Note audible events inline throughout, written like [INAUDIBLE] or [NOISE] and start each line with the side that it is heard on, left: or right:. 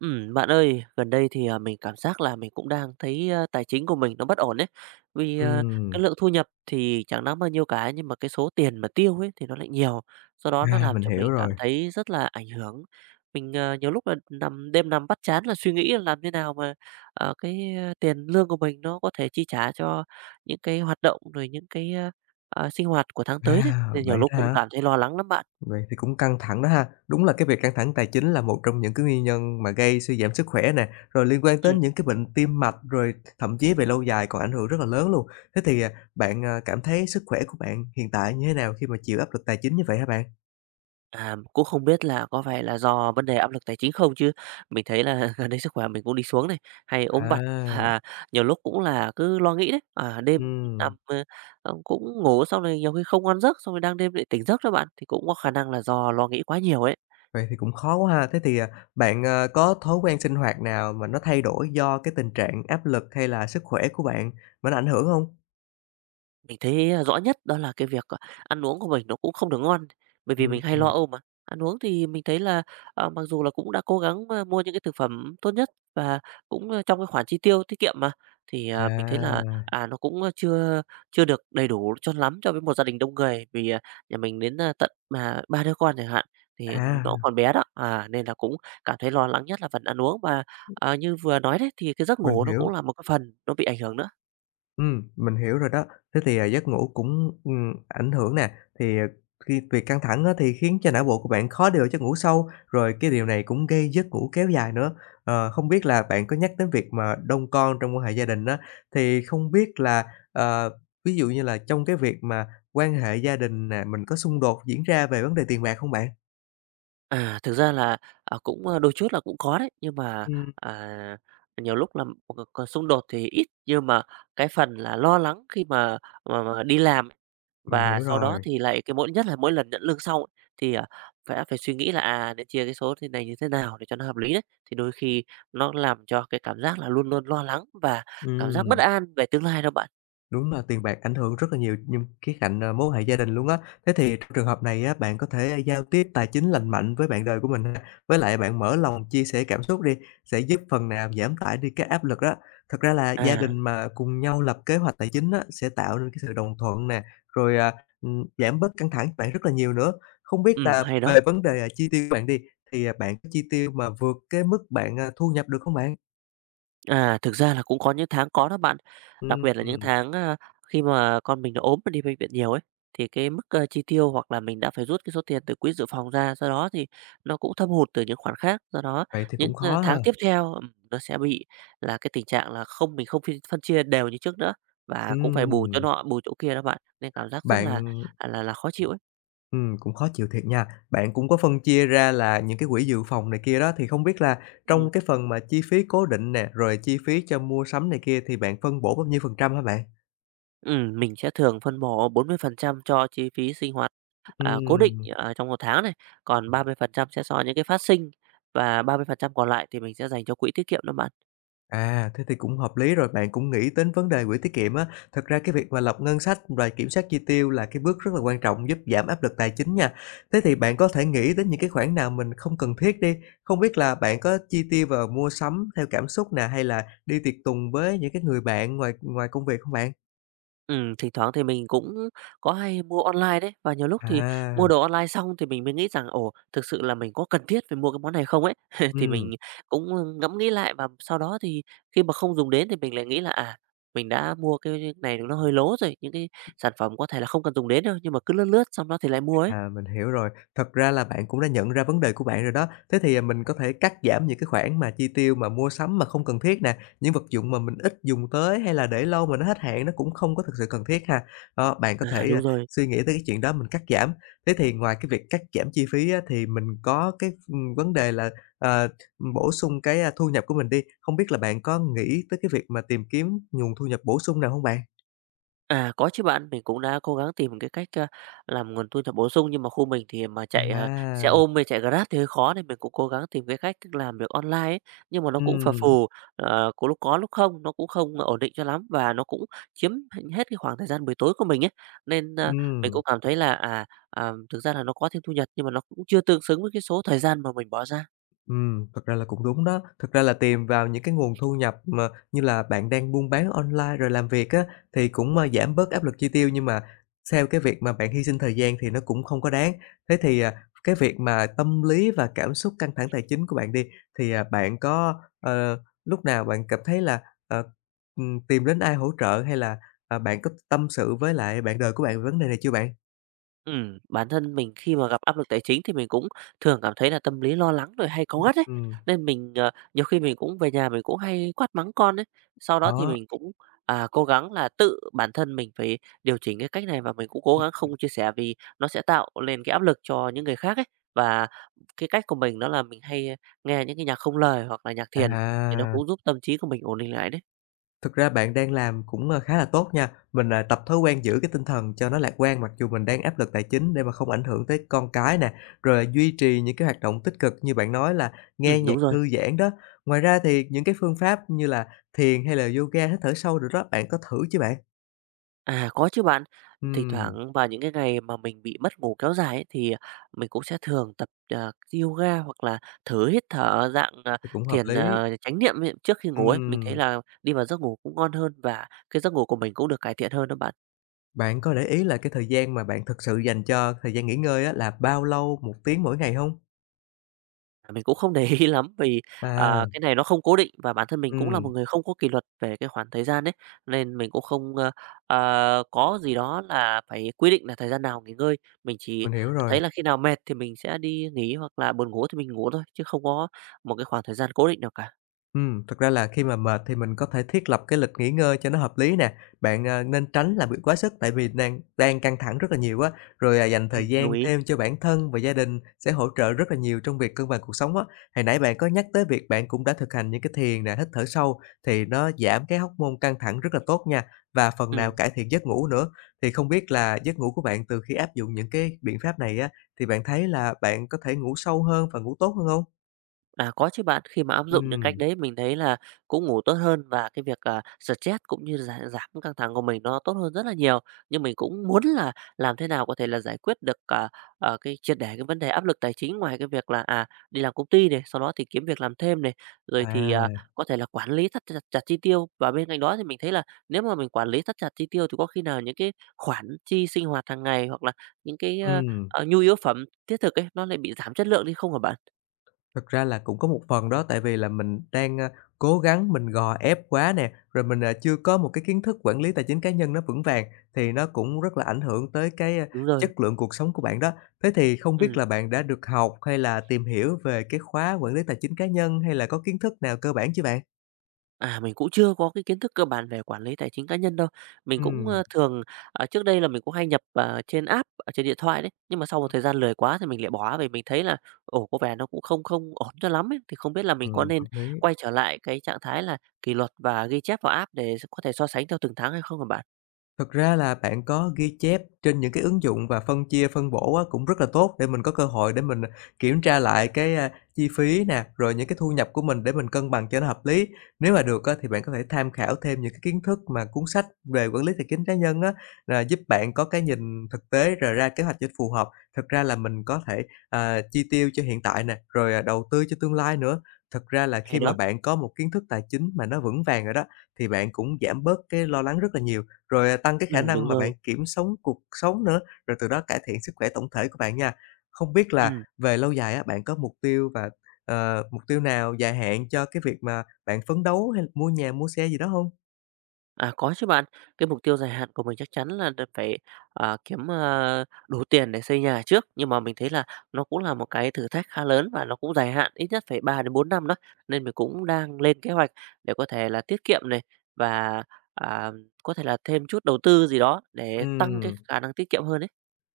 right: Bạn ơi, gần đây thì, mình cảm giác là mình cũng đang thấy, tài chính của mình nó bất ổn ấy. Vì,
left: Ừm,
right: cái lượng thu nhập thì chẳng đáng bao nhiêu cả, nhưng mà cái số tiền mà tiêu ấy thì nó lại nhiều, do đó nó làm
left: mình
right: cho
left: hiểu
right: mình
left: rồi.
right: cảm thấy rất là ảnh hưởng. Mình, nhiều lúc là nằm đêm nằm bắt chán là suy nghĩ là làm thế nào mà, cái, tiền lương của mình nó có thể chi trả cho những cái hoạt động, rồi những cái, sinh hoạt của tháng tới đấy,
left: À,
right: nên nhiều
left: vậy
right: lúc
left: đó
right: cũng
left: hả?
right: cảm thấy lo lắng lắm bạn.
left: Vậy thì cũng căng thẳng đó ha. Đúng là cái việc căng thẳng tài chính là một trong những cái nguyên nhân mà gây suy giảm sức khỏe nè, rồi liên quan
right: Ừm.
left: đến những cái bệnh tim mạch, rồi thậm chí về lâu dài còn ảnh hưởng rất là lớn luôn. Thế thì, bạn, cảm thấy sức khỏe của bạn hiện tại như thế nào khi mà chịu áp lực tài chính như vậy hả bạn?
right: À, cũng không biết là có phải là do vấn đề áp lực tài chính không chứ? Mình thấy là [LAUGHS] gần đây sức khỏe mình cũng đi xuống này, hay ốm vặt,
left: À,
right: à, nhiều lúc cũng là cứ lo nghĩ đấy. À, đêm
left: ừm,
right: nằm, cũng ngủ xong rồi nhiều khi không ngon giấc, xong rồi đang đêm lại tỉnh giấc đó bạn, thì cũng có khả năng là do lo nghĩ quá nhiều ấy.
left: vậy thì cũng khó quá ha. Thế thì, bạn, có thói quen sinh hoạt nào mà nó thay đổi do cái tình trạng áp lực hay là sức khỏe của bạn mà nó ảnh hưởng không?
right: Mình thấy, rõ nhất đó là cái việc, ăn uống của mình nó cũng không được ngon, bởi vì mình hay lo
left: Ừm,
right: âu mà. Ăn uống thì mình thấy là, mặc dù là cũng đã cố gắng, mua những cái thực phẩm tốt nhất và cũng, trong cái khoản chi tiêu tiết kiệm mà, thì, mình thấy là,
left: à.
right: nó cũng, chưa chưa được đầy đủ cho lắm cho với một gia đình đông người. Vì, nhà mình đến, tận, mà 3 đứa con chẳng hạn, thì
left: À,
right: nó còn bé đó, nên là cũng cảm thấy lo lắng nhất là phần ăn uống. Và, như vừa nói đấy, thì cái giấc
left: mình
right: ngủ nó cũng
left: hiểu,
right: là một cái phần nó bị ảnh hưởng nữa.
left: mình hiểu rồi đó. Thế thì, giấc ngủ cũng, ảnh hưởng nè, thì, khi việc căng thẳng á thì khiến cho não bộ của bạn khó điều giấc ngủ sâu, rồi cái điều này cũng gây giấc ngủ kéo dài nữa. Không biết là bạn có nhắc đến việc mà đông con trong quan hệ gia đình á, thì không biết là, ờ, ví dụ như là trong cái việc mà quan hệ gia đình nè, mình có xung đột diễn ra về vấn đề tiền bạc hông bạn?
right: À, thực ra là, cũng, đôi chút là cũng có đấy, nhưng mà,
left: Ừm,
right: à, nhiều lúc là c c xung đột thì ít, nhưng mà cái phần là lo lắng khi mà đi làm ấy,
left: mình
right: và
left: hiểu
right: sau đó
left: rồi,
right: thì lại cái mỗi nhất là mỗi lần nhận lương xong ấy, thì, sẽ phải suy nghĩ là, nên chia cái số thế này như thế nào để cho nó hợp lý đấy. Thì đôi khi nó làm cho cái cảm giác là luôn luôn lo lắng và cảm giác bất
left: ừm.
right: an về tương lai đó bạn.
left: Đúng là tiền bạc ảnh hưởng rất là nhiều nhưng khía cạnh, mối hệ gia đình luôn á. Thế thì trong trường hợp này á, bạn có thể, giao tiếp tài chính lành mạnh với bạn đời của mình ha, với lại bạn mở lòng chia sẻ cảm xúc đi, sẽ giúp phần nào giảm tải đi cái áp lực đó. Thật ra là gia
right: À,
left: đình mà cùng nhau lập kế hoạch tài chính á, sẽ tạo nên cái sự đồng thuận nè, rồi, giảm bớt căng thẳng cho bạn rất là nhiều nữa. Không biết là
right: hay đó.
left: về vấn đề, chi tiêu của bạn đi, thì, bạn có chi tiêu mà vượt cái mức bạn, thu nhập được hông bạn?
right: À, thực ra là cũng có những tháng có đó bạn. Đặc biệt là những
left: Ừm,
right: tháng, khi mà con mình nó ốm và đi bệnh viện nhiều ấy, thì cái mức, chi tiêu hoặc là mình đã phải rút cái số tiền từ quỹ dự phòng ra, do đó thì nó cũng thâm hụt từ những khoản khác. Do đó
left: vậy thì
right: những,
left: cũng khó ha.
right: tháng tiếp theo, nó sẽ bị là cái tình trạng là không mình không phi phân chia đều như trước nữa và cũng phải bù cho
left: Ừm,
right: nọ, bù chỗ kia đó bạn, nên cảm giác rất
left: bạn.
right: là, là khó chịu ấy.
left: Cũng khó chịu thiệt nha. Bạn cũng có phân chia ra là những cái quỹ dự phòng này kia đó, thì không biết là trong cái phần mà chi phí cố định nè, rồi chi phí cho mua sắm này kia thì bạn phân bổ bao nhiêu phần trăm hả bạn?
right: Mình sẽ thường phân bổ 40% cho chi phí sinh hoạt, cố định,
left: Ừm,
right: trong một tháng này, còn 30% sẽ cho những cái phát sinh và 30% còn lại thì mình sẽ dành cho quỹ tiết kiệm đó bạn.
left: thế thì cũng hợp lý rồi, bạn cũng nghĩ đến vấn đề quỹ tiết kiệm á. Thật ra cái việc mà lập ngân sách và kiểm soát chi tiêu là cái bước rất là quan trọng giúp giảm áp lực tài chính nha. Thế thì bạn có thể nghĩ đến những cái khoản nào mình không cần thiết đi, không biết là bạn có chi tiêu vào mua sắm theo cảm xúc nè, hay là đi tiệc tùng với những cái người bạn ngoài ngoài công việc không bạn?
right: Thỉnh thoảng thì mình cũng có hay mua online đấy, và nhiều lúc thì
left: À,
right: mua đồ online xong thì mình mới nghĩ rằng, ồ, thực sự là mình có cần thiết phải mua cái món này không ấy? [LAUGHS] Thì mình
left: ừm,
right: cũng ngẫm nghĩ lại và sau đó thì khi mà không dùng đến thì mình lại nghĩ là, mình đã mua cái này nó hơi lố rồi, những cái sản phẩm có thể là không cần dùng đến đâu, nhưng mà cứ lướt lướt xong đó thì lại mua ấy.
left: mình hiểu rồi. Thật ra là bạn cũng đã nhận ra vấn đề của bạn rồi đó. Thế thì, mình có thể cắt giảm những cái khoản mà chi tiêu mà mua sắm mà không cần thiết nè, những vật dụng mà mình ít dùng tới hay là để lâu mà nó hết hạn nó cũng không có thực sự cần thiết ha. Đó, bạn có
right: À,
left: thể,
right: đúng rồi.
left: suy nghĩ tới cái chuyện đó mình cắt giảm. Thế thì ngoài cái việc cắt giảm chi phí á, thì mình có cái, vấn đề là, ờ, bổ sung cái, thu nhập của mình đi, không biết là bạn có nghĩ tới cái việc mà tìm kiếm nguồn thu nhập bổ sung nào không bạn?
right: À, có chứ bạn, mình cũng đã cố gắng tìm cái cách, làm nguồn thu nhập bổ sung, nhưng mà khu mình thì mà chạy, xe
left: À,
right: ôm hay chạy Grab thì hơi khó nên mình cũng cố gắng tìm cái cách làm việc online ấy, nhưng mà nó cũng phập
left: ừm,
right: phù, có lúc không, nó cũng không ổn định cho lắm và nó cũng chiếm hết cái khoảng thời gian buổi tối của mình ấy. Nên, mình
left: ừm.
right: cũng cảm thấy là, thực ra là nó có thêm thu nhập nhưng mà nó cũng chưa tương xứng với cái số thời gian mà mình bỏ ra.
left: Thật ra là cũng đúng đó. Thực ra là tìm vào những cái nguồn thu nhập mà như là bạn đang buôn bán online rồi làm việc á, thì cũng, giảm bớt áp lực chi tiêu, nhưng mà theo cái việc mà bạn hy sinh thời gian thì nó cũng không có đáng. Thế thì, cái việc mà tâm lý và cảm xúc căng thẳng tài chính của bạn đi, thì, bạn có, lúc nào bạn cảm thấy là, ờ, tìm đến ai hỗ trợ hay là, bạn có tâm sự với lại bạn đời của bạn về vấn đề này chưa bạn?
right: Bản thân mình khi mà gặp áp lực tài chính thì mình cũng thường cảm thấy là tâm lý lo lắng rồi hay cáu gắt ấy,
left: Ừm,
right: nên mình, nhiều khi mình cũng về nhà mình cũng hay quát mắng con ấy. Sau đó thì
left: đó.
right: mình cũng, cố gắng là tự bản thân mình phải điều chỉnh cái cách này và mình cũng cố
left: Ừ.
right: gắng không chia sẻ vì nó sẽ tạo lên cái áp lực cho những người khác ấy. Và cái cách của mình đó là mình hay nghe những cái nhạc không lời hoặc là nhạc thiền thì nó
left: À.
right: cũng giúp tâm trí của mình ổn định lại đấy.
left: Thực ra bạn đang làm cũng, khá là tốt nha. Mình, tập thói quen giữ cái tinh thần cho nó lạc quan mặc dù mình đang áp lực tài chính để mà không ảnh hưởng tới con cái nè, rồi là duy trì những cái hoạt động tích cực như bạn nói là
right: Ừ,
left: nghe nhạc
right: đúng rồi.
left: thư giãn đó. Ngoài ra thì những cái phương pháp như là thiền hay là yoga, hít thở sâu được đó, bạn có thử chứ bạn?
right: À, có chứ bạn. Thỉnh
left: Ừm,
right: thoảng vào những cái ngày mà mình bị mất ngủ kéo dài ấy, thì mình cũng sẽ thường tập, yoga hoặc là thử hít thở dạng,
left: thì cũng hợp
right: thiền,
left: lý.
right: chánh niệm ấy, trước khi ngủ ấy. Mình thấy
left: Ừm,
right: là đi vào giấc ngủ cũng ngon hơn và cái giấc ngủ của mình cũng được cải thiện hơn đó bạn.
left: bạn có để ý là cái thời gian mà bạn thực sự dành cho thời gian nghỉ ngơi á là bao lâu, một tiếng mỗi ngày không?
right: À, mình cũng không để ý lắm vì,
left: À,
right: cái này nó không cố định và bản thân mình cũng là một
left: ừm,
right: người không có kỷ luật về cái khoảng thời gian đấy nên mình cũng không, có gì đó là phải quy định là thời gian nào nghỉ ngơi. Mình chỉ
left: mình hiểu rồi.
right: thấy là khi nào mệt thì mình sẽ đi nghỉ hoặc là buồn ngủ thì mình ngủ thôi, chứ không có một cái khoảng thời gian cố định nào cả.
left: Thực ra là khi mà mệt thì mình có thể thiết lập cái lịch nghỉ ngơi cho nó hợp lý nè. Bạn, nên tránh làm việc quá sức tại vì đang đang căng thẳng rất là nhiều á, rồi, dành thời
right: Đồng
left: gian
right: ý.
left: thêm cho bản thân và gia đình sẽ hỗ trợ rất là nhiều trong việc cân bằng cuộc sống á. Hồi nãy bạn có nhắc tới việc bạn cũng đã thực hành những cái thiền nè, hít thở sâu thì nó giảm cái hormone căng thẳng rất là tốt nha, và phần nào
right: Ừm.
left: cải thiện giấc ngủ nữa. Thì không biết là giấc ngủ của bạn từ khi áp dụng những cái biện pháp này á, thì bạn thấy là bạn có thể ngủ sâu hơn và ngủ tốt hơn không?
right: À, có chứ bạn, khi mà áp dụng những cách
left: Ừm,
right: đấy mình thấy là cũng ngủ tốt hơn và cái việc, stress cũng như giảm giảm căng thẳng của mình nó tốt hơn rất là nhiều. Nhưng mình cũng muốn là làm thế nào có thể là giải quyết được, cái triệt để cái vấn đề áp lực tài chính ngoài cái việc là, đi làm công ty này, sau đó thì kiếm việc làm thêm này, rồi thì,
left: à,
right: có thể là quản lý thắt chặt chặt chi tiêu. Và bên cạnh đó thì mình thấy là nếu mà mình quản lý thắt chặt chi tiêu thì có khi nào những cái khoản chi sinh hoạt hàng ngày hoặc là những cái,
left: ừm.
right: nhu yếu phẩm thiết thực ấy, nó lại bị giảm chất lượng đi không hả bạn?
left: Thật ra là cũng có một phần đó, tại vì là mình đang, cố gắng mình gò ép quá nè, rồi mình, chưa có một cái kiến thức quản lý tài chính cá nhân nó vững vàng, thì nó cũng rất là ảnh hưởng tới cái,
right: Đúng rồi.
left: chất lượng cuộc sống của bạn đó. Thế thì không biết
right: Ừ.
left: là bạn đã được học hay là tìm hiểu về cái khóa quản lý tài chính cá nhân, hay là có kiến thức nào cơ bản chưa bạn?
right: À, mình cũng chưa có cái kiến thức cơ bản về quản lý tài chính cá nhân đâu. Mình cũng,
left: Ừm,
right: thường trước đây là mình cũng hay nhập, trên app ở trên điện thoại đấy, nhưng mà sau một thời gian lười quá thì mình lại bỏ, vì mình thấy là, ồ, có vẻ nó cũng không không ổn cho lắm ấy. Thì không biết là mình có nên
left: hợp lý.
right: quay trở lại cái trạng thái là kỷ luật và ghi chép vào app để có thể so sánh theo từng tháng hay không hả bạn?
left: Thực ra là bạn có ghi chép trên những cái ứng dụng và phân chia, phân bổ á, cũng rất là tốt để mình có cơ hội để mình, kiểm tra lại cái, chi phí nè, rồi những cái thu nhập của mình để mình cân bằng cho nó hợp lý. Nếu mà được á, thì bạn có thể tham khảo thêm những cái kiến thức mà cuốn sách về quản lý tài chính cá nhân á, là giúp bạn có cái nhìn thực tế rồi ra kế hoạch cho phù hợp. Thực ra là mình có thể, chi tiêu cho hiện tại nè, rồi, đầu tư cho tương lai nữa. Thực ra là
right: Hay
left: khi mà
right: đó.
left: bạn có một kiến thức tài chính mà nó vững vàng rồi đó, thì bạn cũng giảm bớt cái lo lắng rất là nhiều. Rồi, tăng cái khả năng
right: Đúng
left: mà bạn
right: rồi.
left: kiểm soát cuộc sống nữa, rồi từ đó cải thiện sức khỏe tổng thể của bạn nha. Không biết là
right: Ừm.
left: về lâu dài á, bạn có mục tiêu và, mục tiêu nào dài hạn cho cái việc mà bạn phấn đấu hay là mua nhà, mua xe gì đó không?
right: À, có chứ bạn. Cái mục tiêu dài hạn của mình chắc chắn là phải, kiếm, đủ tiền để xây nhà trước, nhưng mà mình thấy là nó cũng là một cái thử thách khá lớn và nó cũng dài hạn, ít nhất phải 3 đến 4 năm đó, nên mình cũng đang lên kế hoạch để có thể là tiết kiệm này và, à, có thể là thêm chút đầu tư gì đó để tăng cái
left: Ừm.
right: khả năng tiết kiệm hơn ấy.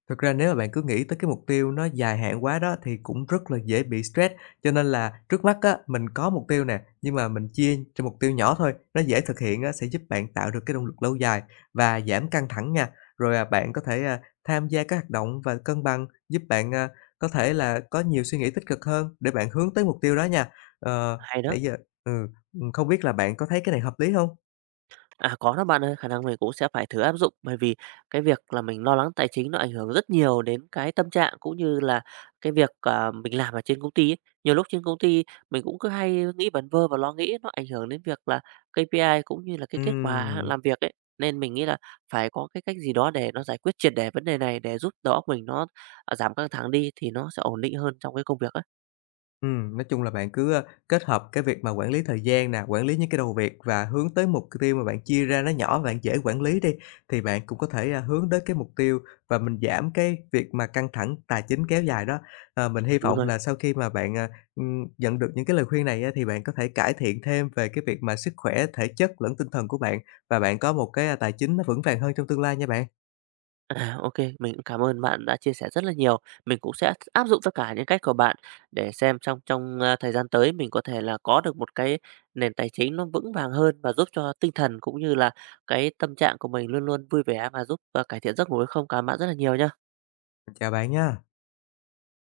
left: Thực ra nếu mà bạn cứ nghĩ tới cái mục tiêu nó dài hạn quá đó thì cũng rất là dễ bị stress. Cho nên là trước mắt á, mình có mục tiêu nè, nhưng mà mình chia cho mục tiêu nhỏ thôi, nó dễ thực hiện á, sẽ giúp bạn tạo được cái động lực lâu dài và giảm căng thẳng nha. Rồi à, bạn có thể à, tham gia các hoạt động và cân bằng giúp bạn à, có thể là có nhiều suy nghĩ tích cực hơn để bạn hướng tới mục tiêu đó nha. Ờ,
right: Hay đó.
left: nãy giờ, ừ, ừ, không biết là bạn có thấy cái này hợp lý không?
right: À, có đó bạn ơi, khả năng mình cũng sẽ phải thử áp dụng bởi vì cái việc là mình lo lắng tài chính nó ảnh hưởng rất nhiều đến cái tâm trạng cũng như là cái việc, mình làm ở trên công ty ấy. Nhiều lúc trên công ty mình cũng cứ hay nghĩ vẩn vơ và lo nghĩ nó ảnh hưởng đến việc là KPI cũng như là cái kết quả
left: Ừm.
right: làm việc ấy. Nên mình nghĩ là phải có cái cách gì đó để nó giải quyết triệt để vấn đề này để giúp đầu óc mình nó, giảm căng thẳng đi thì nó sẽ ổn định hơn trong cái công việc á.
left: Nói chung là bạn cứ, kết hợp cái việc mà quản lý thời gian nè, quản lý những cái đầu việc và hướng tới mục tiêu mà bạn chia ra nó nhỏ, bạn dễ quản lý đi, thì bạn cũng có thể, hướng đến cái mục tiêu và mình giảm cái việc mà căng thẳng tài chính kéo dài đó. Ờ, mình hy
right: Đúng
left: vọng
right: rồi.
left: là sau khi mà bạn, nhận được những cái lời khuyên này á, thì bạn có thể cải thiện thêm về cái việc mà sức khỏe thể chất lẫn tinh thần của bạn và bạn có một cái, tài chính nó vững vàng hơn trong tương lai nha bạn.
right: À, ô mình cũng cảm ơn bạn đã chia sẻ rất là nhiều. Mình cũng sẽ áp dụng tất cả những cách của bạn để xem trong trong, a, thời gian tới mình có thể là có được một cái nền tài chính nó vững vàng hơn và giúp cho tinh thần cũng như là cái tâm trạng của mình luôn luôn vui vẻ và giúp, cải thiện giấc ngủ hay không. Cảm ơn bạn rất là nhiều nha.
left: Chào bạn nha.